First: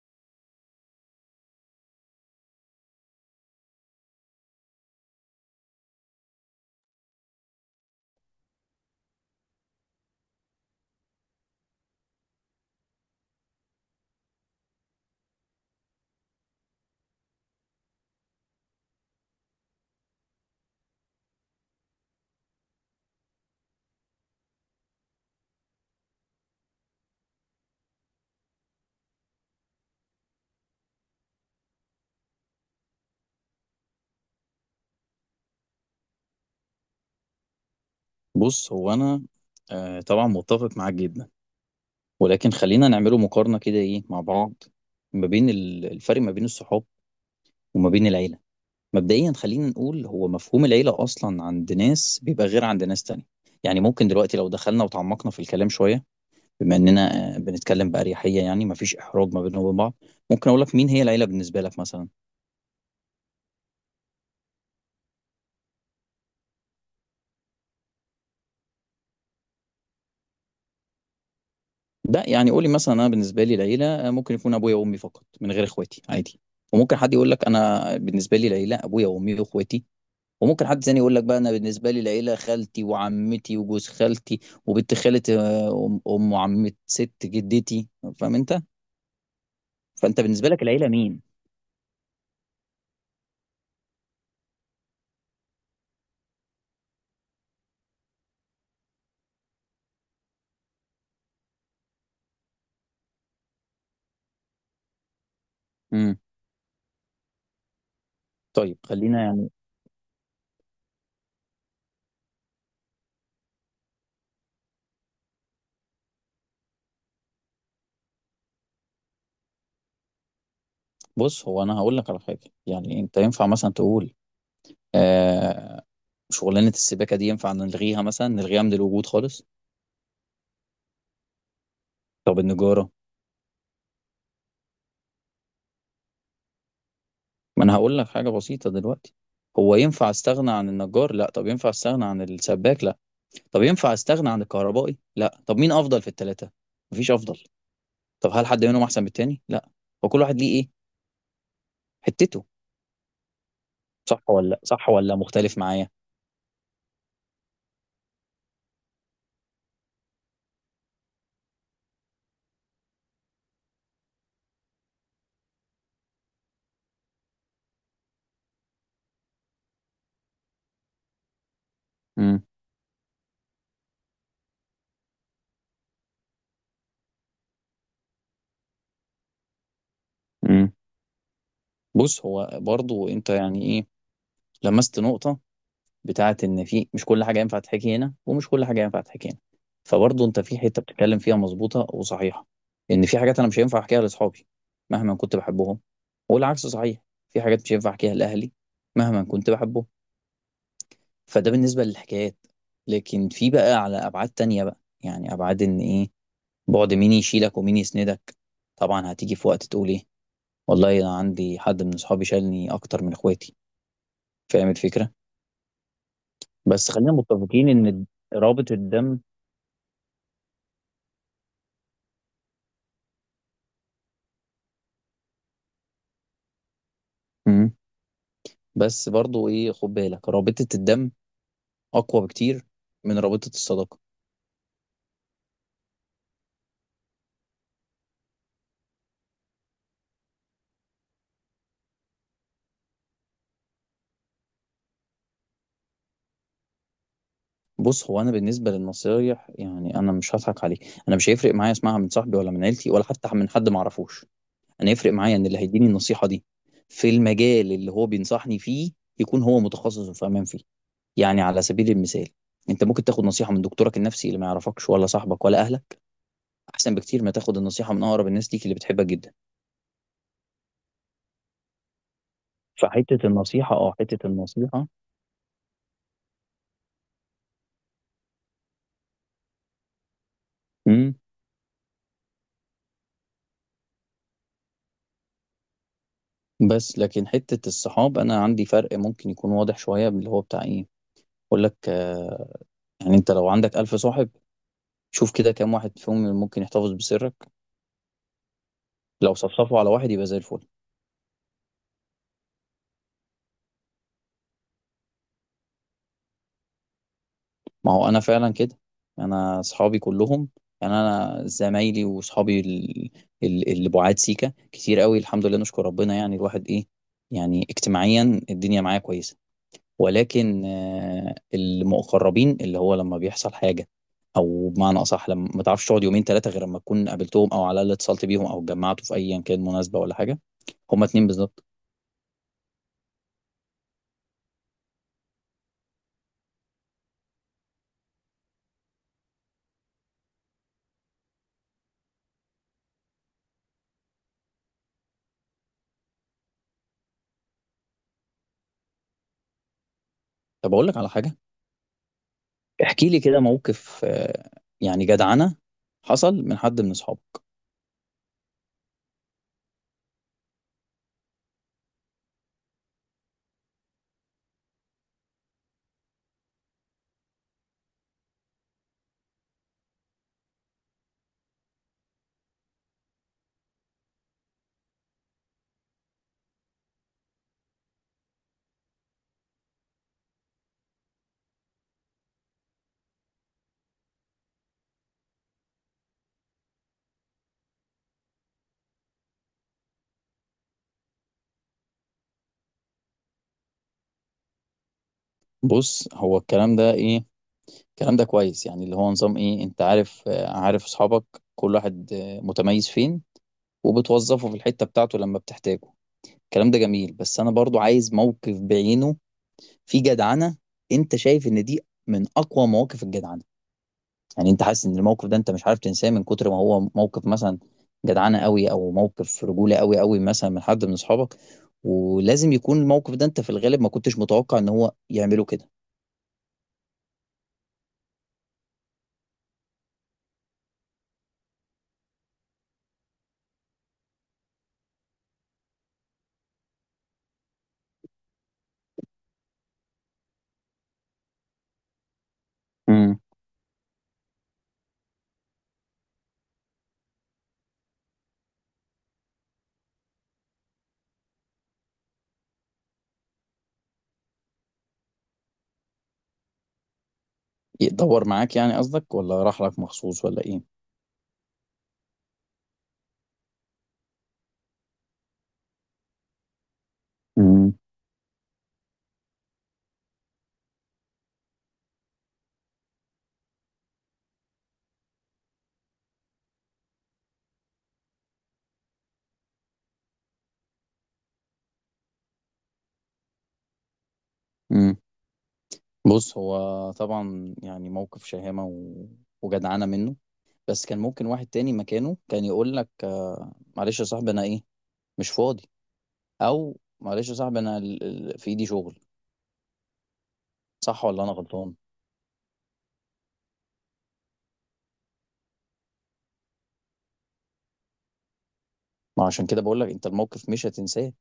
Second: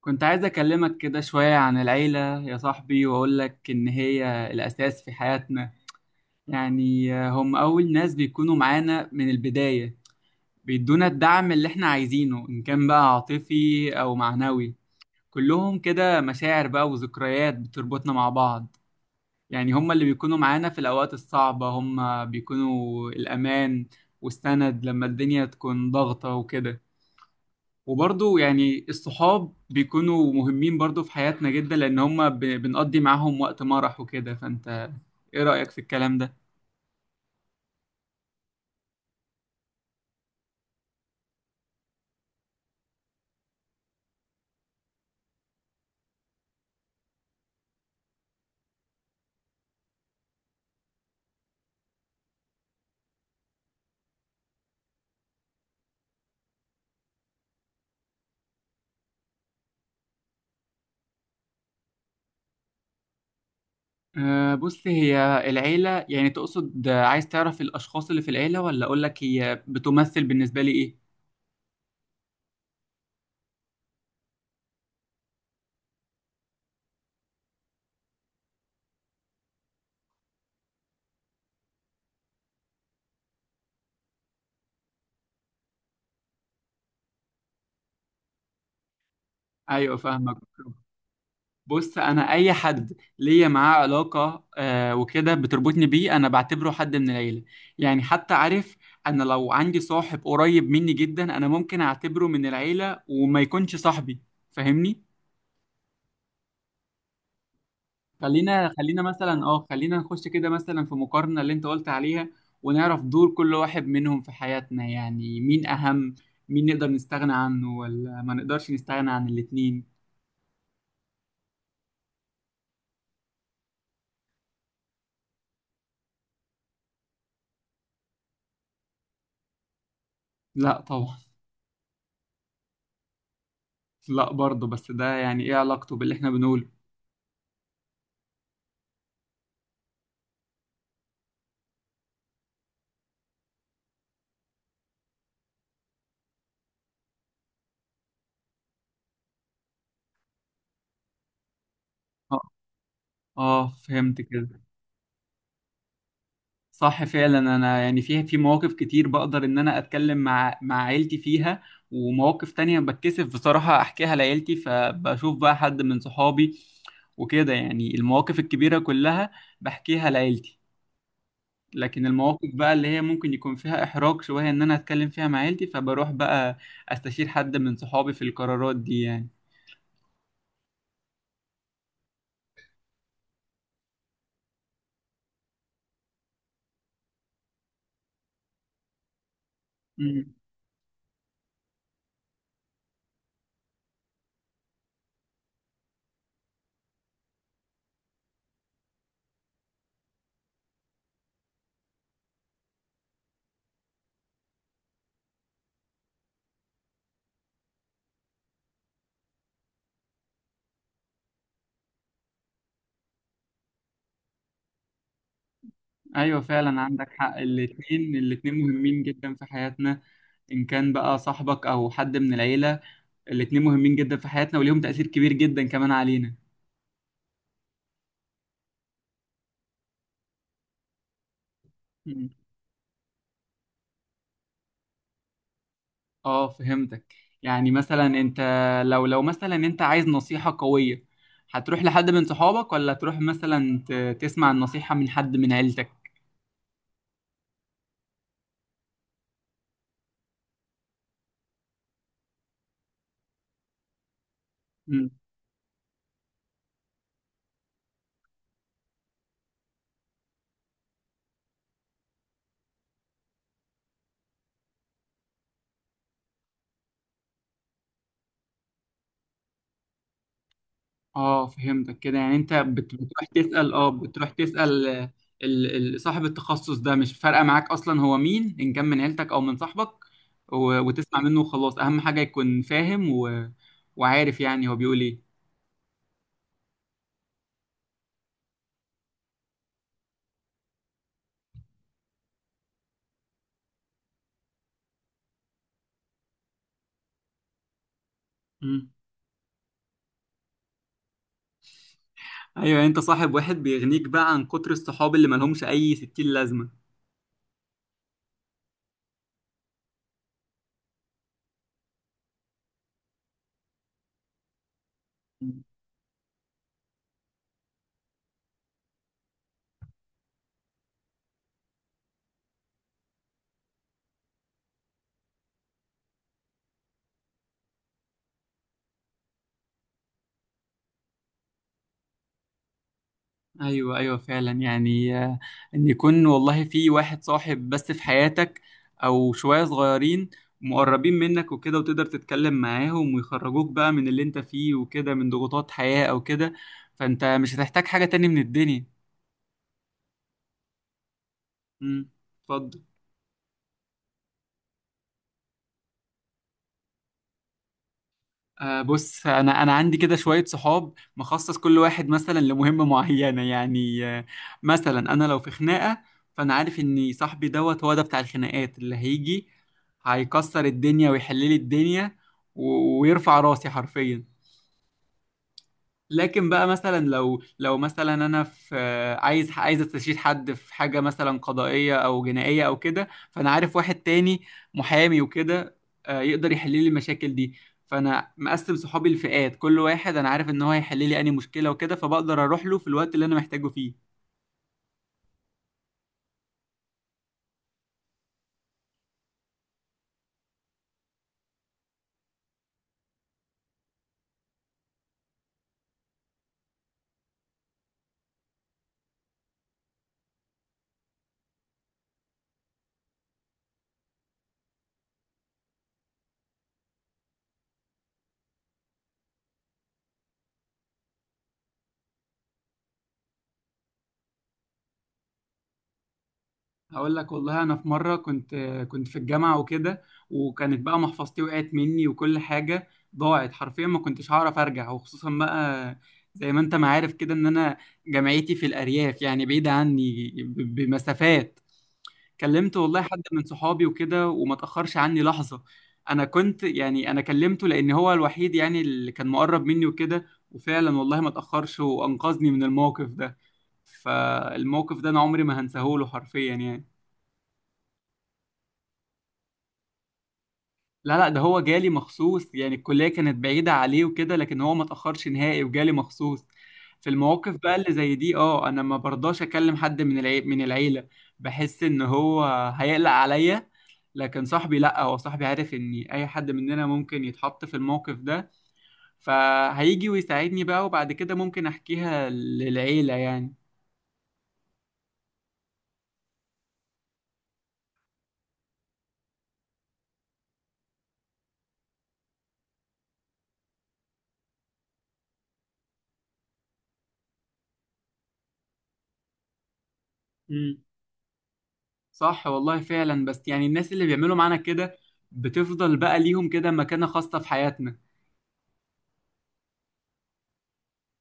كنت عايز أكلمك كده شوية عن العيلة يا صاحبي، وأقول لك إن هي الأساس في حياتنا. يعني هم أول ناس بيكونوا معانا من البداية، بيدونا الدعم اللي إحنا عايزينه، إن كان بقى عاطفي أو معنوي. كلهم كده مشاعر بقى وذكريات بتربطنا مع بعض. يعني هم اللي بيكونوا معانا في الأوقات الصعبة، هم بيكونوا الأمان والسند لما الدنيا تكون ضغطة وكده. وبرضو يعني الصحاب بيكونوا مهمين برضو في حياتنا جدا، لأن هما بنقضي معاهم وقت مرح وكده. فأنت إيه رأيك في الكلام ده؟ بص هو انا. طبعا متفق معاك جدا، ولكن خلينا نعمله مقارنه كده، ايه مع بعض؟ ما بين الفرق ما بين الصحاب وما بين العيله. مبدئيا خلينا نقول، هو مفهوم العيله اصلا عند ناس بيبقى غير عند ناس تانية. يعني ممكن دلوقتي لو دخلنا وتعمقنا في الكلام شويه، بما اننا بنتكلم باريحيه، يعني مفيش احراج ما بيننا وبين بعض، ممكن اقول لك مين هي العيله بالنسبه لك مثلا. أه، بص، هي العيلة يعني تقصد عايز تعرف الأشخاص اللي في العيلة، ولا أقولك هي بتمثل بالنسبة لي إيه؟ ده يعني، قولي مثلا، انا بالنسبه لي العيله ممكن يكون ابويا وامي فقط من غير اخواتي عادي. وممكن حد يقول لك انا بالنسبه لي العيله ابويا وامي واخواتي. وممكن حد تاني يقول لك بقى، انا بالنسبه لي العيله خالتي وعمتي وجوز خالتي وبنت خاله، ام أم وعمه ست جدتي. فاهم انت؟ أيوة، فانت فاهمك. بالنسبه لك العيله مين؟ بص، انا اي حد ليا معاه علاقه وكده بتربطني بيه، انا بعتبره حد من العيله. يعني حتى عارف، انا لو عندي صاحب قريب مني جدا، انا ممكن اعتبره من العيله وما يكونش صاحبي. فاهمني. امم. خلينا طيب خلينا خلينا مثلا، يعني، خلينا نخش كده مثلا في مقارنه اللي انت قلت عليها، ونعرف دور كل واحد منهم في حياتنا. يعني مين اهم، مين نقدر نستغنى عنه، ولا ما نقدرش نستغنى عن الاتنين. بص هو انا هقول لك على حاجه. يعني انت ينفع مثلا تقول، آه شغلانه السباكه دي ينفع نلغيها مثلا، نلغيها من الوجود خالص؟ لا طبعا. طب النجاره؟ لا برضه، بس ده يعني ايه علاقته باللي احنا بنقوله؟ ما انا هقول لك حاجه بسيطه دلوقتي. هو ينفع استغنى عن النجار؟ لا. طب ينفع استغنى عن السباك؟ لا. طب ينفع استغنى عن الكهربائي؟ لا. طب مين افضل في الثلاثه؟ مفيش افضل. طب هل حد منهم احسن من التاني؟ لا. وكل واحد ليه ايه؟ حتته. آه. اه، فهمت صح ولا لأ؟ كده. صح ولا مختلف معايا؟ صح فعلا، انا يعني فيها في مواقف كتير بقدر ان انا اتكلم مع عيلتي فيها، ومواقف تانية بتكسف بصراحة احكيها لعيلتي فبشوف بقى حد من صحابي وكده. يعني المواقف الكبيرة كلها بحكيها لعيلتي، لكن امم. المواقف بقى اللي هي ممكن يكون فيها احراج شوية ان انا اتكلم فيها مع عيلتي، فبروح بقى استشير حد من صحابي في القرارات دي امم. بص هو برضو انت يعني ايه، لمست نقطة بتاعت ان في، مش كل حاجة ينفع تحكي هنا ومش كل حاجة ينفع تحكي هنا. فبرضو يعني. انت في حتة بتتكلم فيها مظبوطة وصحيحة، ان في حاجات انا مش هينفع احكيها لاصحابي مهما كنت بحبهم، والعكس صحيح، في حاجات مش هينفع احكيها لاهلي مهما كنت بحبهم. فده بالنسبة للحكايات. لكن في بقى على ابعاد تانية بقى، يعني ابعاد ان ايه، بعد مين يشيلك ومين يسندك. طبعا هتيجي في وقت تقول ايه، والله انا عندي حد من اصحابي شالني اكتر من اخواتي. فاهم الفكره؟ ايوه فعلا، بس عندك خلينا حق، متفقين ان الاتنين الاتنين رابطه مهمين الدم، جدا في حياتنا، ان كان بقى صاحبك او حد من العيلة. الاتنين مهمين جدا في حياتنا وليهم تأثير كبير جدا كمان علينا. مم. بس برضو ايه، خد بالك، رابطه الدم اقوى مم. بكتير من رابطه الصداقه. اه، فهمتك. يعني مثلا انت، لو مثلا انت عايز نصيحة قوية، هتروح لحد من صحابك ولا تروح مثلا تسمع النصيحة من حد من عيلتك؟ بص هو انا بالنسبه للنصايح، يعني انا مش هضحك عليك، انا مش هيفرق معايا اسمعها من صاحبي ولا من عيلتي ولا حتى من حد ما اعرفوش. انا يفرق معايا ان اللي هيديني النصيحه دي في المجال اللي هو بينصحني فيه، يكون هو متخصص وفاهم فيه. يعني على سبيل المثال، انت ممكن تاخد نصيحة من دكتورك النفسي اللي ما يعرفكش، ولا صاحبك ولا اهلك، احسن بكتير ما تاخد النصيحة من اقرب الناس ليك اللي بتحبك جدا. اه، فهمتك كده. يعني انت بتروح فحتة تسأل، النصيحة، اه حتة النصيحة صاحب التخصص ده مش فارقة معاك اصلا هو مين، ان كان من عيلتك او من صاحبك، امم. وتسمع منه وخلاص. اهم حاجة يكون فاهم و... وعارف يعني هو بيقول ايه. بس لكن حتة الصحاب، انا عندي فرق ممكن يكون واضح شوية، اللي هو بتاع ايه، اقول لك يعني، انت لو عندك ألف صاحب، شوف كده كام واحد فيهم ممكن يحتفظ بسرك. مم. لو صفصفوا على واحد يبقى زي الفل. ايوه، يعني انت صاحب واحد بيغنيك بقى عن كتر الصحاب اللي ملهمش اي ستين لازمة. ما هو انا فعلا كده. انا اصحابي كلهم، يعني انا زمايلي واصحابي اللي بعاد سيكا كتير قوي، الحمد لله نشكر ربنا، يعني الواحد ايه، يعني اجتماعيا الدنيا معايا كويسه. ولكن المقربين، اللي هو لما بيحصل حاجه، او بمعنى اصح لما ما تعرفش تقعد يومين ثلاثه غير لما تكون قابلتهم، او على الاقل اتصلت بيهم، او اتجمعتوا في ايا كان مناسبه ولا حاجه، هما اتنين بالظبط. ايوه ايوه فعلا، يعني ان يكون والله في واحد صاحب بس في حياتك، او شويه صغيرين مقربين منك وكده، وتقدر تتكلم معاهم ويخرجوك بقى من اللي انت فيه وكده، من ضغوطات حياه او كده، فانت مش هتحتاج حاجه تاني من الدنيا. طب اقول لك على حاجه. امم. اتفضل. احكي لي كده موقف يعني جدعنه حصل من حد من اصحابك. بص، انا عندي كده شويه صحاب مخصص، كل واحد مثلا لمهمه معينه. يعني آه، مثلا انا لو في خناقه، فانا عارف ان صاحبي دوت هو ده بتاع الخناقات، اللي هيجي هيكسر الدنيا ويحل لي الدنيا، ويرفع راسي حرفيا. لكن بقى مثلا، لو مثلا انا في، عايز استشير حد في حاجه مثلا قضائيه او جنائيه او كده، فانا عارف واحد تاني محامي وكده، آه، يقدر يحل لي المشاكل دي. فانا مقسم صحابي لفئات، كل واحد انا عارف ان هو هيحل لي اني مشكله وكده، فبقدر اروح له في الوقت اللي انا محتاجه فيه. بص هو الكلام ده ايه، الكلام ده كويس، يعني اللي هو نظام ايه، انت عارف عارف اصحابك، كل واحد متميز فين، وبتوظفه في الحتة بتاعته لما بتحتاجه. الكلام ده جميل، بس انا برضو عايز موقف بعينه في جدعنة. انت شايف ان دي من اقوى مواقف الجدعنة؟ يعني انت حاسس ان الموقف ده انت مش عارف تنساه من كتر ما هو موقف مثلا جدعنة قوي، او موقف رجولة قوي قوي مثلا من حد من اصحابك؟ ولازم يكون الموقف ده انت في الغالب ما كنتش متوقع ان هو يعمله كده. هقول لك والله، انا في مره كنت، كنت في الجامعه وكده، وكانت بقى محفظتي وقعت مني وكل حاجه ضاعت حرفيا، ما كنتش هعرف ارجع، وخصوصا بقى زي ما انت ما عارف كده ان انا جامعتي في الارياف يعني بعيده عني بمسافات. كلمت والله حد من صحابي وكده، وما تاخرش عني لحظه. انا كنت يعني انا كلمته لان هو الوحيد يعني اللي كان مقرب مني وكده، وفعلا والله ما تاخرش وانقذني من الموقف ده. فالموقف ده انا عمري ما هنساهوله حرفيا يعني. يدور معاك يعني قصدك، ولا راح لك مخصوص، ولا ايه؟ لا لا، ده هو جالي مخصوص يعني، الكلية كانت بعيدة عليه وكده، لكن هو ما تأخرش نهائي وجالي مخصوص. في المواقف مم. بقى اللي زي دي، اه، انا ما برضاش اكلم حد من من العيلة. بحس ان هو هيقلق عليا. لكن صاحبي لا، هو صاحبي عارف ان اي حد مننا ممكن يتحط في الموقف ده، فهيجي ويساعدني بقى، وبعد كده ممكن احكيها للعيلة يعني. امم. بص هو طبعا يعني موقف شهامة و... وجدعانة منه. بس كان ممكن واحد تاني مكانه كان يقول لك معلش يا صاحبي، انا ايه، مش فاضي. او معلش يا صاحبي، انا في ايدي شغل. امم. صح ولا انا غلطان؟ صح والله فعلا، بس يعني الناس اللي بيعملوا معانا كده بتفضل بقى ليهم كده مكانة خاصة في حياتنا. ما عشان كده بقول لك انت الموقف مش هتنساه.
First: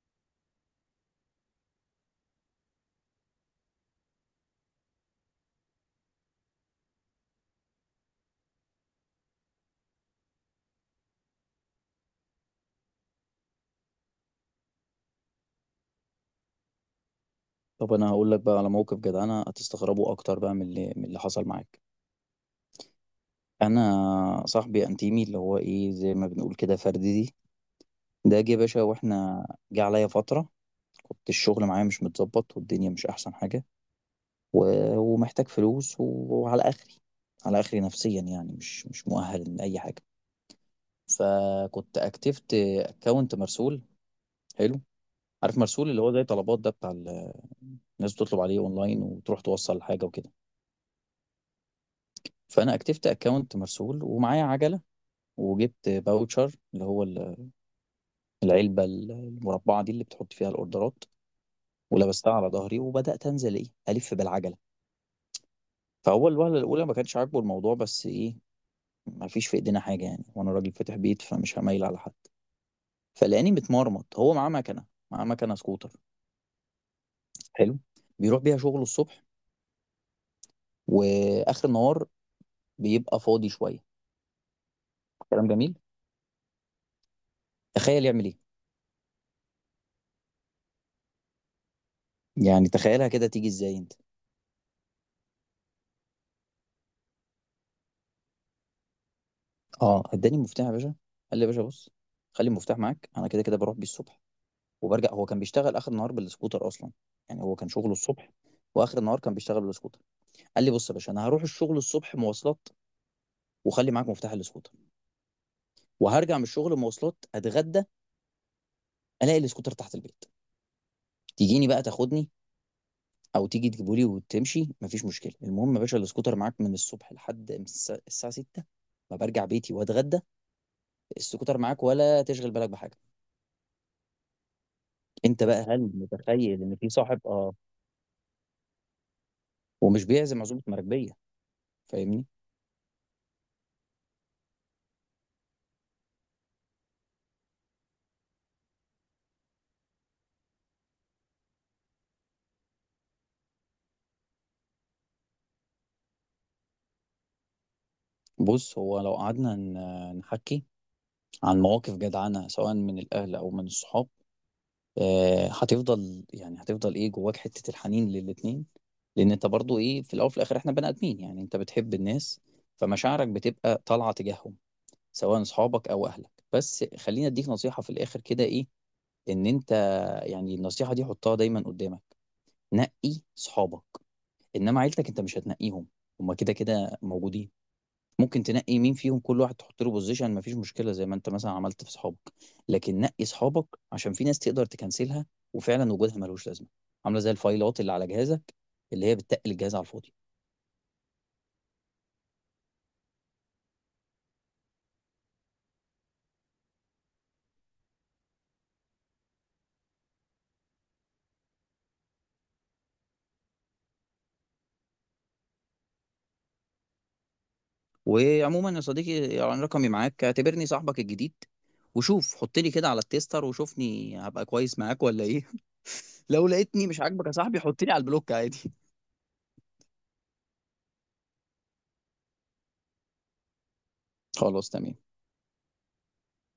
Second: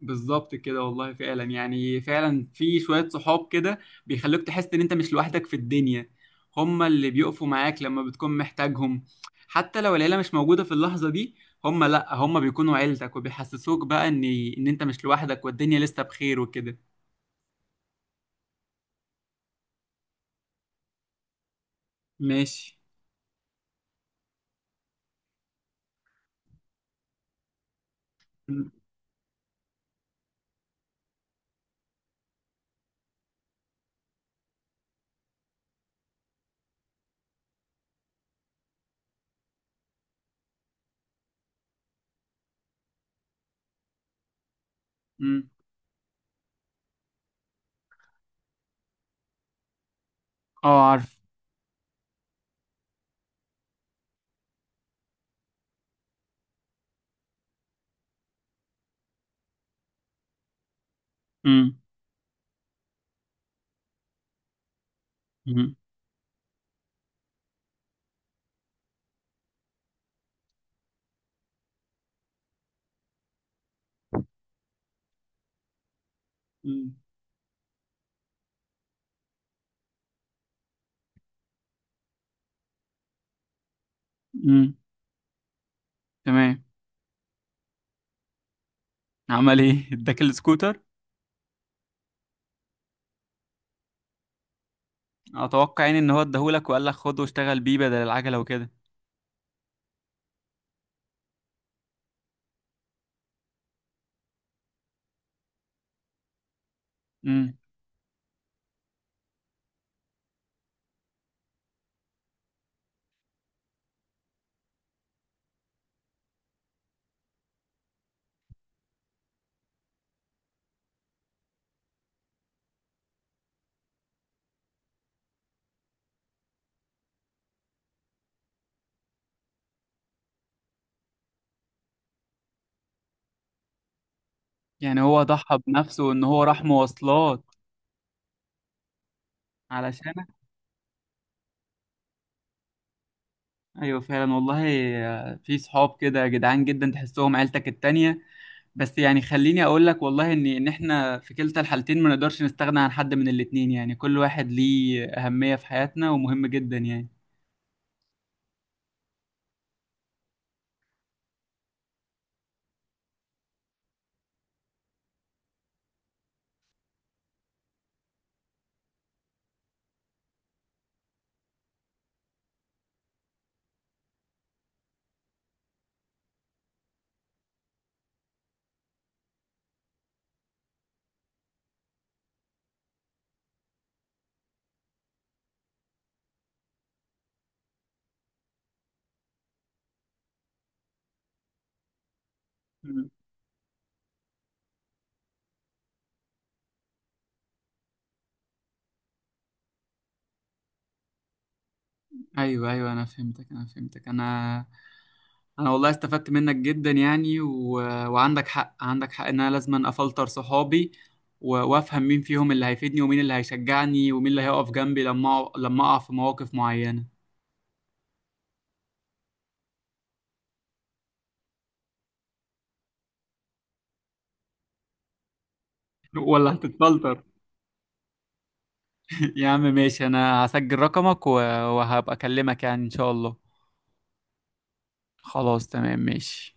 بالظبط كده والله، فعلا يعني، فعلا في شوية صحاب كده بيخلوك تحس ان انت مش لوحدك في الدنيا، هما اللي بيقفوا معاك لما بتكون محتاجهم، حتى لو العيلة مش موجودة في اللحظة دي. هما لا، هما بيكونوا عيلتك وبيحسسوك بقى ان ان انت مش لوحدك والدنيا لسه بخير وكده. طب انا هقول لك بقى على موقف جدعانة هتستغربه اكتر بقى من اللي حصل معاك. ماشي. انا صاحبي انتيمي اللي هو ايه، زي ما بنقول كده، فردي، ده جه يا م- باشا واحنا، جه عليا فترة، كنت الشغل معايا مش متظبط، والدنيا مش أحسن حاجة، و... ومحتاج فلوس، وعلى آخري، على آخري نفسيا يعني، مش مؤهل لأي حاجة. فكنت أكتفت أكونت مرسول. حلو. م- عارف مرسول؟ اللي هو زي طلبات ده، بتاع الناس بتطلب عليه أونلاين وتروح توصل حاجة وكده. اه، عارف. فأنا أكتفت أكونت مرسول ومعايا عجلة. وجبت باوتشر، اللي هو العلبة المربعة دي اللي بتحط فيها الأوردرات، امم. ولبستها على ظهري وبدأت أنزل إيه، ألف بالعجلة. امم. فهو الوهلة الأولى ما كانش عاجبه الموضوع، بس إيه، ما فيش في إيدينا حاجة يعني، وأنا راجل فاتح بيت، فمش هميل على حد. فلقاني متمرمط، هو معاه مكنة، معاه مكنة سكوتر. م. حلو. بيروح بيها شغله الصبح، وآخر النهار بيبقى فاضي شوية. امم. كلام جميل. تمام. تخيل يعمل إيه. عمل ايه اداك السكوتر؟ يعني تخيلها كده، تيجي إزاي أنت. اتوقع يعني ان هو اداهولك وقال لك خد واشتغل بيه بدل العجله وكده. أه، إداني المفتاح يا باشا. قال لي يا باشا، بص، خلي المفتاح معاك، أنا كده كده بروح بيه الصبح وبرجع. هو كان بيشتغل آخر النهار بالسكوتر أصلا، يعني هو كان شغله الصبح، واخر النهار كان بيشتغل بالسكوتر. قال لي، بص يا باشا، انا هروح الشغل الصبح مواصلات، وخلي معاك مفتاح الاسكوتر، وهرجع من الشغل مواصلات، اتغدى، الاقي الاسكوتر تحت البيت، تيجيني بقى تاخدني، او تيجي تجيبه لي وتمشي، مفيش مشكله. المهم يا باشا الاسكوتر معاك من الصبح لحد الساعه 6، ما برجع بيتي واتغدى، السكوتر معاك ولا تشغل بالك بحاجه. يعني هو انت ضحى بقى هل بنفسه ان هو متخيل راح ان في صاحب، مواصلات اه، ومش علشانك. بيعزم عزومه مراكبيه؟ فاهمني؟ ايوه فعلا والله، آه، في صحاب كده جدعان جدا تحسهم عيلتك التانية. بس يعني خليني اقول لك والله ان ان احنا في كلتا الحالتين ما نقدرش نستغنى عن حد من الاتنين. يعني كل واحد ليه اهمية في حياتنا ومهم جدا يعني. بص هو لو قعدنا نحكي عن مواقف جدعانه سواء من الاهل او من الصحاب، هتفضل يعني هتفضل ايه، جواك حتة الحنين للاتنين. لان انت برضو ايه، في الاول وفي الاخر احنا بني ادمين، يعني انت بتحب الناس، فمشاعرك بتبقى طالعة تجاههم، سواء اصحابك او اهلك. بس خليني اديك نصيحة في الاخر كده، ايه، ان انت، يعني النصيحة دي حطها دايما قدامك، نقي صحابك. انما عيلتك انت مش هتنقيهم، هما كده كده موجودين. ممكن تنقي مين فيهم، كل واحد تحط له بوزيشن، مفيش مشكله، زي ما انت مثلا عملت في صحابك. لكن نقي صحابك، عشان في ناس تقدر تكنسلها، وفعلا وجودها ملوش لازمه، عامله زي الفايلات اللي على جهازك، اللي هي بتتقل الجهاز على الفاضي. ايوه ايوه، انا فهمتك. انا انا والله استفدت منك جدا يعني و... وعندك حق، عندك حق ان انا لازم افلتر صحابي و... وافهم مين فيهم اللي هيفيدني، ومين اللي هيشجعني، ومين اللي هيقف جنبي لما لما اقع في مواقف معينة. وعموما يا صديقي يعني، رقمي معاك، اعتبرني صاحبك الجديد، وشوف، حط لي كده على التيستر، وشوفني هبقى كويس معاك ولا ايه. لو ولا لقيتني مش هتتفلتر. عاجبك يا صاحبي، حط لي على البلوك عادي. يا عم ماشي، انا هسجل رقمك و... وهبقى اكلمك يعني ان شاء الله. خلاص، تمام. خلاص تمام. ماشي.